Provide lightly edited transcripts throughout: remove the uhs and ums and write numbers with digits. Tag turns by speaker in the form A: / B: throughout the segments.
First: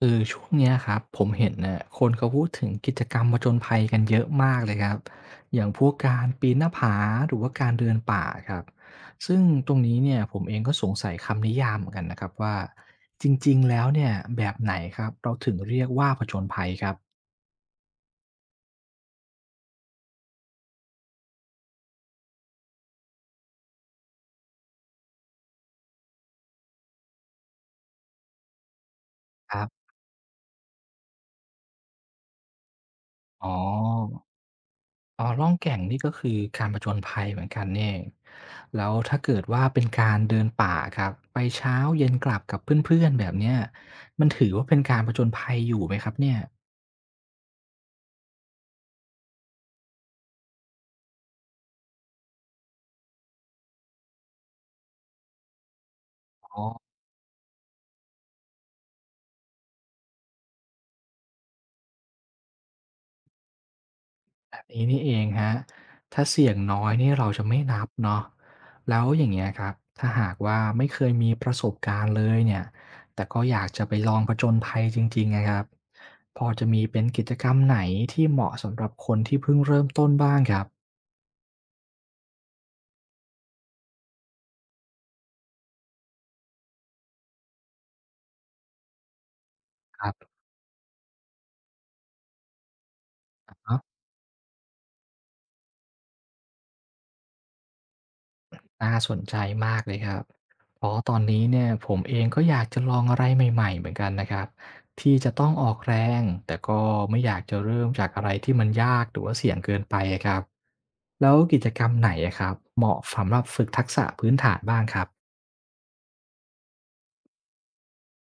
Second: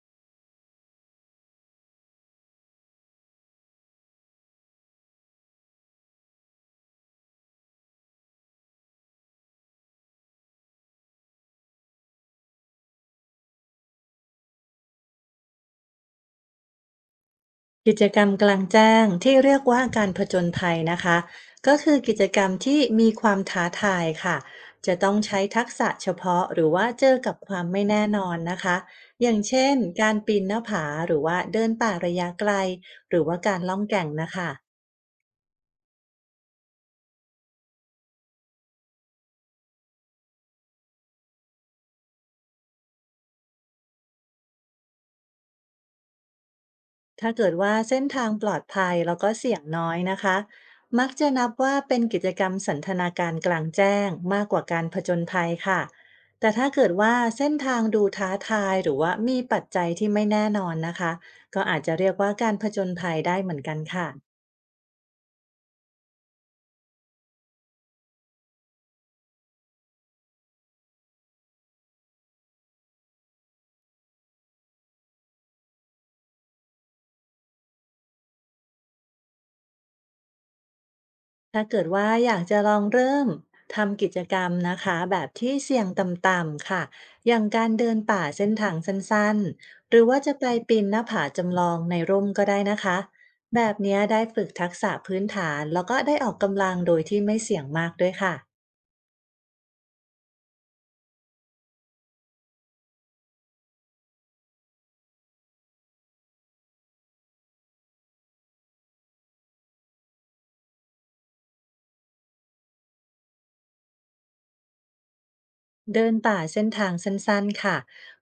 A: คือช่วงเนี้ยครับผมเห็นน่ะคนเขาพูดถึงกิจกรรมผจญภัยกันเยอะมากเลยครับอย่างพวกการปีนหน้าผาหรือว่าการเดินป่าครับซึ่งตรงนี้เนี่ยผมเองก็สงสัยคำนิยามเหมือนกันนะครับว่าจริงๆแล้วเนี่ยแบบไหนครับเราถึงเรียกว่าผจญภัยครับ
B: กิจกรรมกลางแจ้งที่เรียกว่าการผจญภัยนะคะก็คือกิจกรรมที่มีความท้าทายค่ะจะต้องใช้ทักษะเฉพาะหรือว่าเจอกับความไม่แน่นอนนะคะอย่าง
A: ครั
B: เช่น
A: บ
B: การปีนหน้าผาหรือว่าเดินป่าระยะไกลหรือว่า
A: อ๋อ
B: การล่องแก่งนะคะ
A: อ๋อล่องแก่งนี่ก็คือการผจญภัยเหมือนกันเนี่เองแล้วถ้าเกิดว่าเป็นการเดินป่าครับไปเช้าเย็นกลับกับเพื่อนๆแบบเนี้ยมันถือว่าเป็นการผจญภัยอยู่ไหมครับเนี่ย
B: ถ้าเกิดว่าเส้นทางปลอดภัยแล้วก็เสี่ยงน้อยนะคะ มักจะนับว่าเป็นกิจกรรมสันทนาการกลางแจ้งมากกว่าการผจญภัยค่ะ แต่
A: อ๋อ
B: ถ้าเกิดว่าเส้นทางดูท้าทายหรือว่ามีปัจจัยที่ไม่แน่นอนนะคะ ก็อาจจะเรียกว่าการผจญภัยได้เหมือนกันค่ะ
A: แบบนี้นี่เองครับถ้าเสี่ยงน้อยนี่เราจะไม่นับเนาะแล้วอย่างเงี้ยครับถ้าหากว่าไม่เคยมีประสบการณ์เลยเนี่ยแต่ก็อยากจะไปลองผจญภัยจริงๆอะครับพอจะมีเป็นกิจกรรมไหนที่เหมาะสำหรับคนที่เพิ่งเริ่มต้นบ้างครับ
B: ถ้าเกิดว่าอยากจะลองเริ่มทำกิจกรรมนะคะแบบที่เสี่ยงต่ำๆค่ะอย่างการเดินป่าเส้นทางสั้นๆห
A: ค
B: รือ
A: รั
B: ว่าจะ
A: บ
B: ไปปีนหน้าผาจำลองในร่มก็ได้นะคะ
A: อ
B: แบบ
A: า
B: เนี้ยได้ฝึกทักษะพื้นฐานแล้วก็ได้ออกกำลังโดยที่ไม่เสี่ยงมากด้วยค่ะ
A: น่าสนใจมากเลยครับเพราะตอนนี้เนี่ยผมเองก็อยากจะลองอะไรใหม่ๆเหมือนกันนะครับ ที่จะต้องออกแรงแต่ก็ไม่อยากจะเริ่มจากอะไรที่มันยากหรือว่าเสี่ยงเกินไปอะครับ แล้วกิจกรรมไหนอะครับ เหมาะสำหรับฝึกทักษะพื้นฐานบ้างครับ
B: เดินป่าเส้นทางสั้นๆค่ะ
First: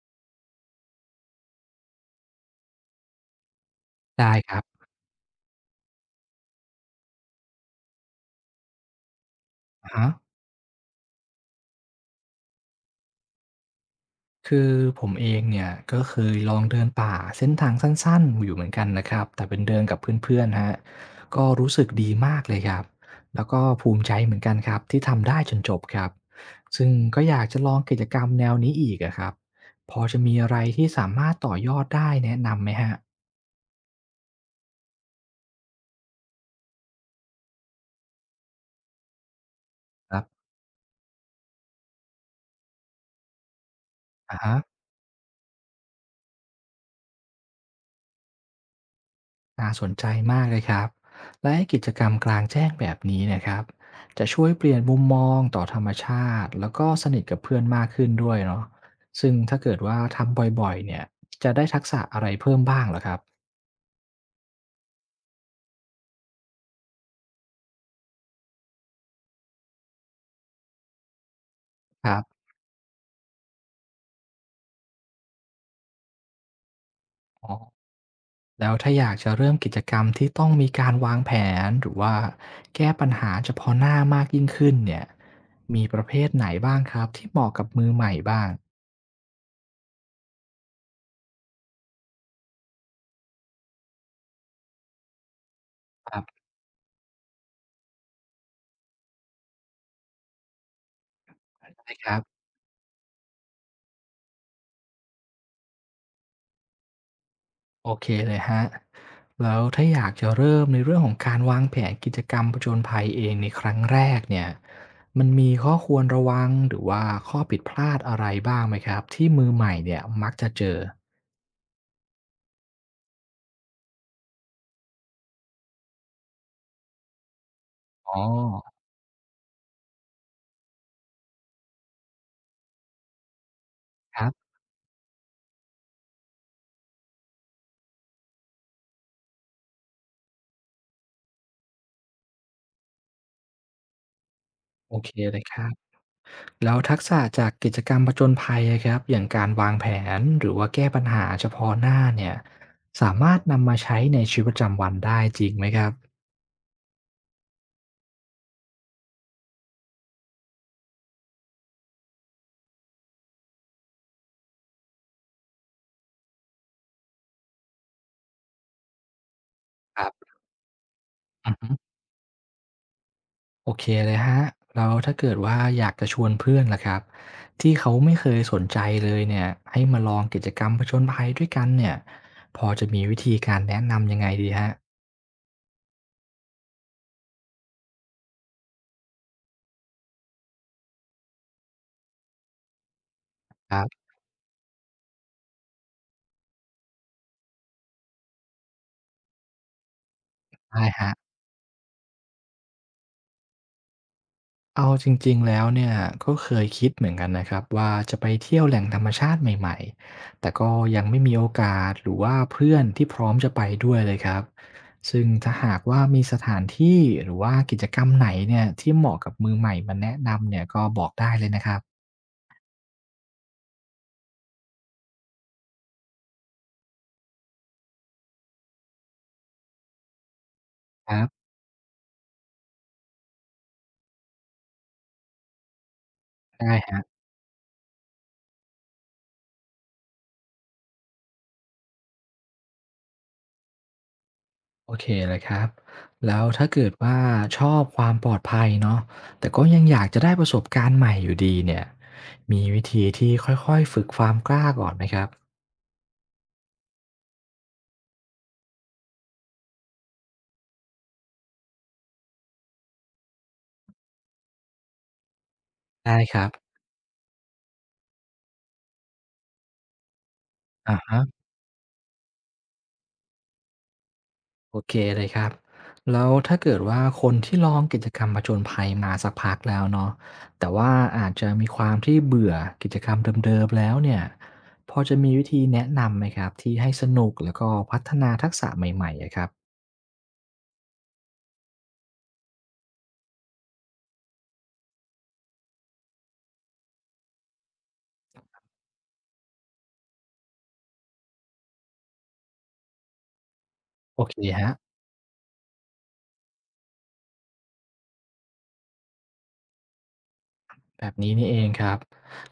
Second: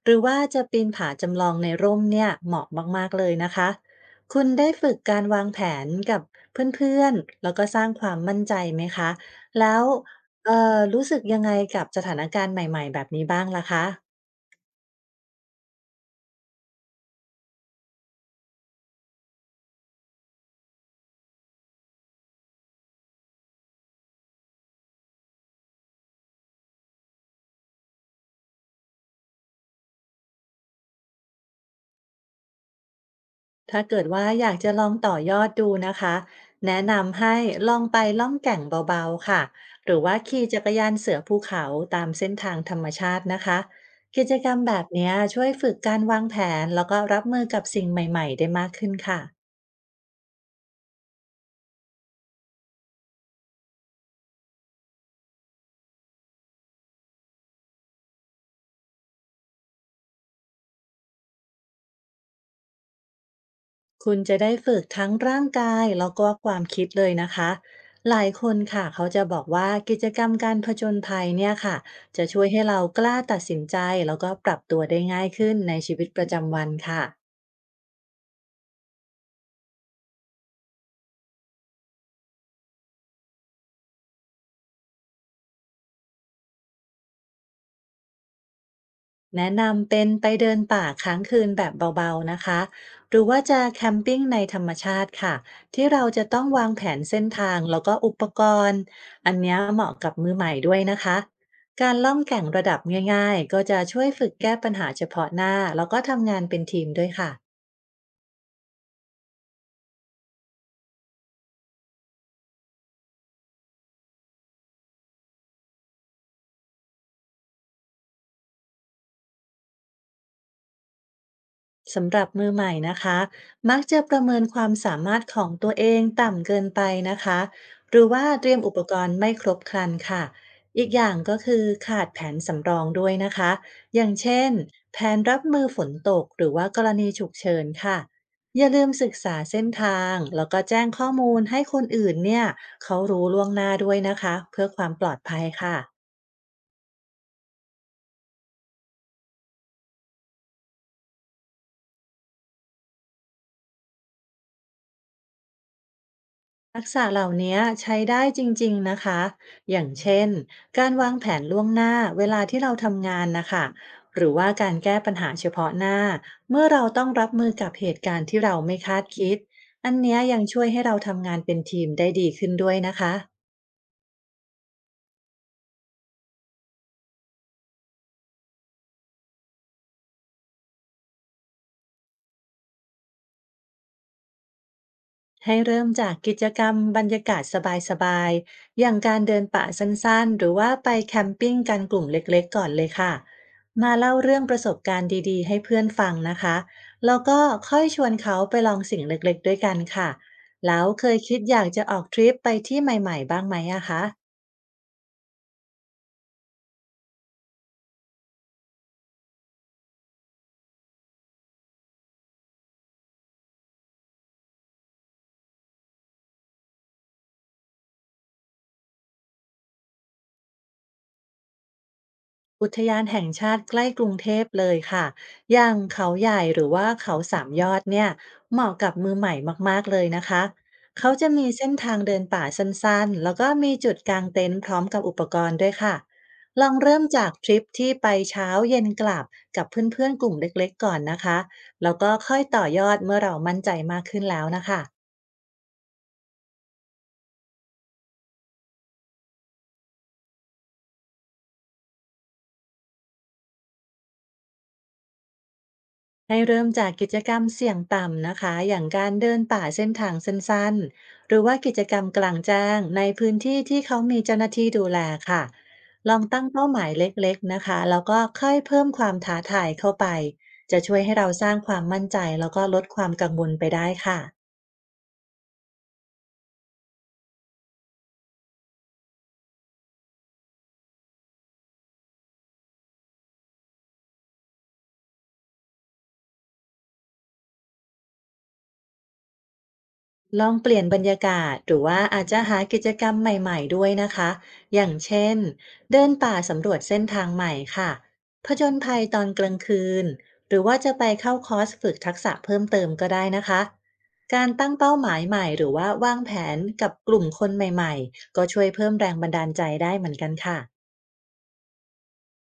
B: หรือว่าจะปีนผาจำลองในร่มเนี่ยเหมาะมากๆเลยนะคะ
A: ได้
B: คุณ
A: ครับ
B: ได้ฝึกการวางแผนกับเพื่อนๆแล้วก็สร้างความมั่นใจไหมคะแล้ว
A: อะฮะ
B: รู้สึกยังไงกับสถานการณ์ใหม่ๆแบบนี้บ้างล่ะคะ
A: คือผมเองเนี่ยก็เคยลองเดินป่าเส้นทางสั้นๆอยู่เหมือนกันนะครับแต่เป็นเดินกับเพื่อนๆคะัก็รู้สึกดีมากเลยครับแล้วก็ภูมิใจเหมือนกันครับที่ทำได้จนจบครับซึ่งก็อยากจะลองกิจกรรมแนวนี้อีกอะครับพอจะมีอะไรที่สามารถต่อยอดได้แนะนำไหมครับ
B: ถ้าเกิดว่าอยากจะลองต่อยอดดูนะคะแนะนำให้ลองไปล่องแก่งเบาๆค่ะหรือ
A: ค
B: ว่า
A: รั
B: ขี่
A: บ
B: จักรยานเสือภูเขาตามเส้นทางธรรมชาตินะคะกิจ
A: อะ
B: กร
A: ฮะ
B: รมแบบเนี้ยช่วยฝึกการวางแผนแล้วก็รับมือกับสิ่งใหม่ๆได้มากขึ้นค่ะ
A: น่าสนใจมากเลยครับและ้กิจกรรมกลางแจ้งแบบนี้นะครับจะช่วยเปลี่ยนมุมมองต่อธรรมชาติแล้วก็สนิทกับเพื่อนมากขึ้นด้วยเนาะซึ่งถ้าเกิดว่าทำบ่อยๆเนี่ยจะได้ทักษะอะไรเพิ่มบ้างเหรอครับ
B: คุณจะได้ฝึกทั้งร่างกายแล้วก็ความคิดเลยนะคะหลายคนค่ะเขาจะบอกว่ากิจกรรมการผจญภัยเนี่ยค่ะ
A: ครับ
B: จะช่วยให้เรากล้าตัดสินใจแล้วก็ปรับตัวได้ง่ายขึ้นในชีวิตประจำวันค่ะ
A: อ๋อแล้วถ้าอยากจะเริ่มกิจกรรมที่ต้องมีการวางแผนหรือว่าแก้ปัญหาเฉพาะหน้ามากยิ่งขึ้นเนี่ยมีประเภทไหนบ้างครับที่เหมาะกับมือใหม่บ้าง
B: แนะนำเป็นไปเดินป่าค้างคืนแบบเบาๆนะคะ หรือว่าจะแคมปิ้งในธรรมชาติค่ะ ที่เรา
A: ครั
B: จะต้อ
A: บ
B: งวางแผนเส้นทางแล้วก็อุปกรณ์ อันเนี้ยเหมาะกับมือใหม่ด้วยนะคะ
A: ได้
B: การ
A: ค
B: ล่
A: รั
B: อง
A: บ
B: แก่งระดับง่ายๆก็จะช่วยฝึกแก้ปัญหาเฉพาะหน้าแล้วก็ทำงานเป็นทีมด้วยค่ะ
A: โอเคเลยฮะแล้วถ้าอยากจะเริ่มในเรื่องของการวางแผนกิจกรรมผจญภัยเองในครั้งแรกเนี่ยมันมีข้อควรระวังหรือว่าข้อผิดพลาดอะไรบ้างไหมครับที่มือใหม่เนี่ยมักจะเจอ
B: สำหรับมือใหม่นะคะมักจะประเมินความสามารถของตัวเองต่ำเกินไปนะคะหรือ
A: อ๋
B: ว่าเตรียมอุ
A: อ
B: ปกรณ์ไม่ครบครันค่ะอีกอย่างก็คือขาดแผนสำรองด้วยนะคะอย่าง
A: ครั
B: เช่
A: บ
B: นแผนรับมือฝนตกหรือว่ากรณีฉุกเฉินค่ะอย่าลืมศึกษาเส้นทางแล้วก็แจ้งข้อมูลให้คนอื่นเนี่ยเขารู้ล่วงหน้าด้วยนะคะเพื่อความ
A: โอ
B: ป
A: เค
B: ลอด
A: เล
B: ภั
A: ย
B: ย
A: ครับ
B: ค่ะ
A: แล้วทักษะจากกิจกรรมผจญภัยอะครับอย่างการวางแผนหรือว่าแก้ปัญหาเฉพาะหน้าเนี่ยสามารถนำมาใช้ในชีวิตประจำวันได้จริงไหมครับ
B: ทักษะเหล่านี้ใช้ได้จริงๆนะคะ อย่างเช่น การวางแผนล่วงหน้าเวลาที่เราทำงานนะคะ หรือว่าการแก้ปัญหาเฉพาะหน้า เมื่อเราต้องรับมือกับเหตุการณ์ที่เราไม่คาดคิด อัน
A: ครั
B: เนี้ย
A: บ
B: ยังช่วยให้เราทำงาน
A: อือ
B: เป็น
A: ฮึ
B: ทีมได้ดีขึ้นด้วยนะคะ
A: โอเคเลยครับแล้วถ้าเกิดว่าอยากจะชวนเพื่อนล่ะครับที่เขาไม่เคยสนใจเลยเนี่ยให้มาลองกิจกรรมผจญภัยด้วยกันเนี่ยพอจะมีวิธีการแนะนำยังไงดีครับ
B: ให้เริ่มจากกิจกรรมบรรยากาศสบายๆ อย่างการเดินป่าสั้นๆ หรือว่าไปแคมปิ้งกันกลุ่มเล็กๆก่อนเลยค่ะ
A: ครั
B: มา
A: บ
B: เล่าเรื่องประสบการณ์ดีๆให้เพื่อนฟังนะคะแล้วก็ค่อยชวนเขาไปลองสิ่งเล็กๆด้วยกันค่ะ แล้
A: ได้
B: วเค
A: ฮะ
B: ยคิดอยากจะออกทริปไปที่ใหม่ๆบ้างไหมอะคะ
A: เอาจริงๆแล้วเนี่ยก็เคยคิดเหมือนกันนะครับว่าจะไปเที่ยวแหล่งธรรมชาติใหม่ๆแต่ก็ยังไม่มีโอกาสหรือว่าเพื่อนที่พร้อมจะไปด้วยเลยครับซึ่งถ้าหากว่ามีสถานที่หรือว่ากิจกรรมไหนเนี่ยที่เหมาะกับมือใหม่มาแนะนำเนี่ยก็บอกได้เลยนะครับ
B: อุทยานแห่งชาติใกล้กรุงเทพเลยค่ะอย่างเขาใหญ่หรือว่าเขาสามยอดเนี่ยเหมาะกับมือใหม่มากๆเลยนะคะ
A: ค
B: เขา
A: รั
B: จะ
A: บ
B: มีเส้นทางเดินป่าสั้นๆแล้วก็มีจุดกางเต็นท์พร้อมกับอุปกรณ์ด้วยค่ะลอ
A: ได้
B: ง
A: ครั
B: เริ่ม
A: บ
B: จากทริปที่ไปเช้าเย็นกลับกับเพื่อนๆกลุ่มเล็กๆก่อนนะคะแล้วก็ค่อยต่อยอดเมื่อเรามั่นใจมากขึ้นแล้วนะคะ
A: โอเคเลยครับแล้วถ้าเกิดว่าชอบความปลอดภัยเนาะแต่ก็ยังอยากจะได้ประสบการณ์ใหม่อยู่ดีเนี่ยมีวิธีที่ค่อยๆฝึกความกล้าก่อนไหมครับ
B: ให้เริ่มจากกิจกรรมเสี่ยงต่ำนะคะอย่างการเดินป่าเส้นทางสั้นๆหรือว่ากิจกรรมกลางแจ้งในพื้นที่ที่เขามีเจ้าหน้าที่ดูแลค่ะล
A: ได้
B: อง
A: ค
B: ตั้
A: รั
B: ง
A: บ
B: เป้าหมายเล็กๆนะคะแล้วก็ค่อยเพิ่มความท้าทายเข้าไปจะช่
A: อะ
B: วยให้
A: ฮะ
B: เราสร้างความมั่นใจแล้วก็ลดความกังวลไปได้ค่ะ
A: โอเคเลยครับแล้วถ้าเกิดว่าคนที่ลองกิจกรรมผจญภัยมาสักพักแล้วเนาะแต่ว่าอาจจะมีความที่เบื่อกิจกรรมเดิมๆแล้วเนี่ยพอจะมีวิธีแนะนำไหมครับที่ให้สนุกแล้วก็พัฒนาทักษะใหม่ๆอะครับ
B: ลองเปลี่ยนบรรยากาศหรือว่าอาจจะหากิจกรรมใหม่ๆด้วยนะคะอย่างเช่นเดินป่าสำรวจเส้นทางใหม่ค่ะผจญภัยตอนกลางคืนหรือว่าจะไปเข้าคอร์สฝึกทักษะเพิ่มเติมก็ได้นะคะ
A: โอเค
B: การ
A: ครั
B: ตั้งเป้า
A: บ
B: หมายใหม่หรือว่าวางแผนกับกลุ่มคนใหม่ๆก็ช่วยเพิ่มแรงบันดาลใจได้เหมือนกันค่ะ
A: แบบนี้นี่เองครับ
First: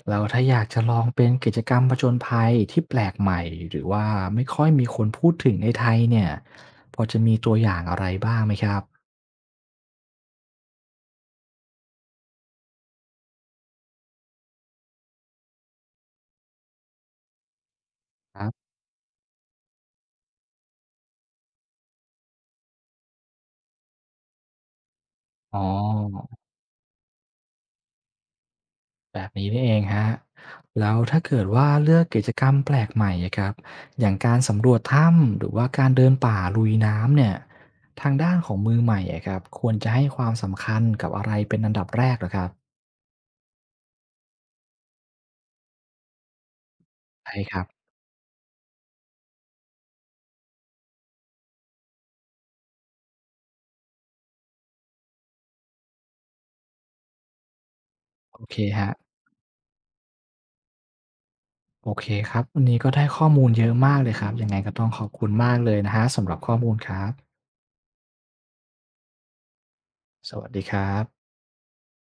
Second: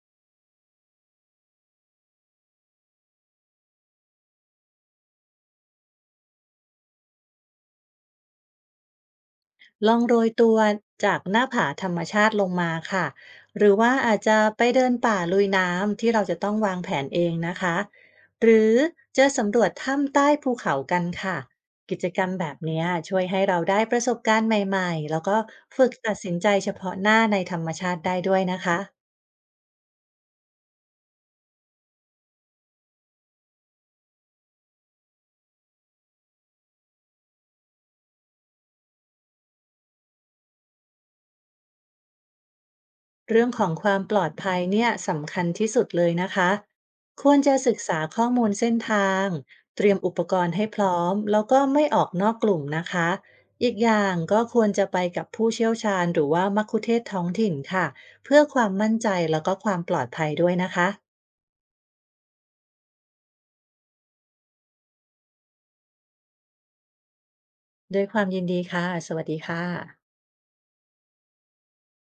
A: แล้วถ้าอยากจะลองเป็นกิจกรรมผจญภัยที่แปลกใหม่หรือว่าไม่ค่อยมีคนพูดถึงในไทยเนี่ยพอจะมีตัวอย่างอะไรบ้างไหมครับ
B: ลองโรยตัวจากหน้าผาธรรมชาติลงมาค่ะหรือว่าอาจจะไปเดินป่าลุยน้ำที่เราจะต้องวางแผนเองนะคะ
A: ครั
B: หรื
A: บ
B: อจะสำรวจถ้ำใต้ภูเขากันค่ะกิจกรรมแบบเนี้ยช่วยให้เราได้ประสบการณ์ใหม่ๆแล้วก็
A: อ๋
B: ฝึกตัด
A: อ
B: สินใจเฉพาะหน้าในธรรมชาติได้ด้วยนะคะ
A: แบบนี้นี่เองครับแล้วถ้าเกิดว่าเลือกกิจกรรมแปลกใหม่อะครับอย่างการสำรวจถ้ำหรือว่าการเดินป่าลุยน้ำเนี่ยทางด้านของมือใหม่อะครับควรจะให้ความสำคัญกับอะไรเป็นอันดับแรกเหรอครับ
B: เรื่องของความปลอดภัยเนี่ยสำคัญที่สุดเลยนะคะคว
A: ใช่
B: ร
A: ค
B: จะ
A: รับ
B: ศึกษาข้อมูลเส้นทาง เตรียมอุปกรณ์ให้พร้อมแล้วก็ไม่ออกนอกกลุ่มนะคะอีกอย่างก็ควรจะไปกับผู้เชี่ยวชาญหรือว่ามัคคุเทศก์ท้องถิ่นค่ะเพื่
A: โอ
B: อ
A: เค
B: ความ
A: ครั
B: มั่น
A: บ
B: ใจแล้วก็ความปลอดภัยด้วยนะคะ
A: โอเคครับวันนี้ก็ได้ข้อมูลเยอะมากเลยครับยังไงก็ต้องขอบคุณมากเลยนะฮะสำหรับข้อมูลครับ
B: ด้วยความยินดีค่ะสวัสดีค่ะ
A: สวัสดีครับ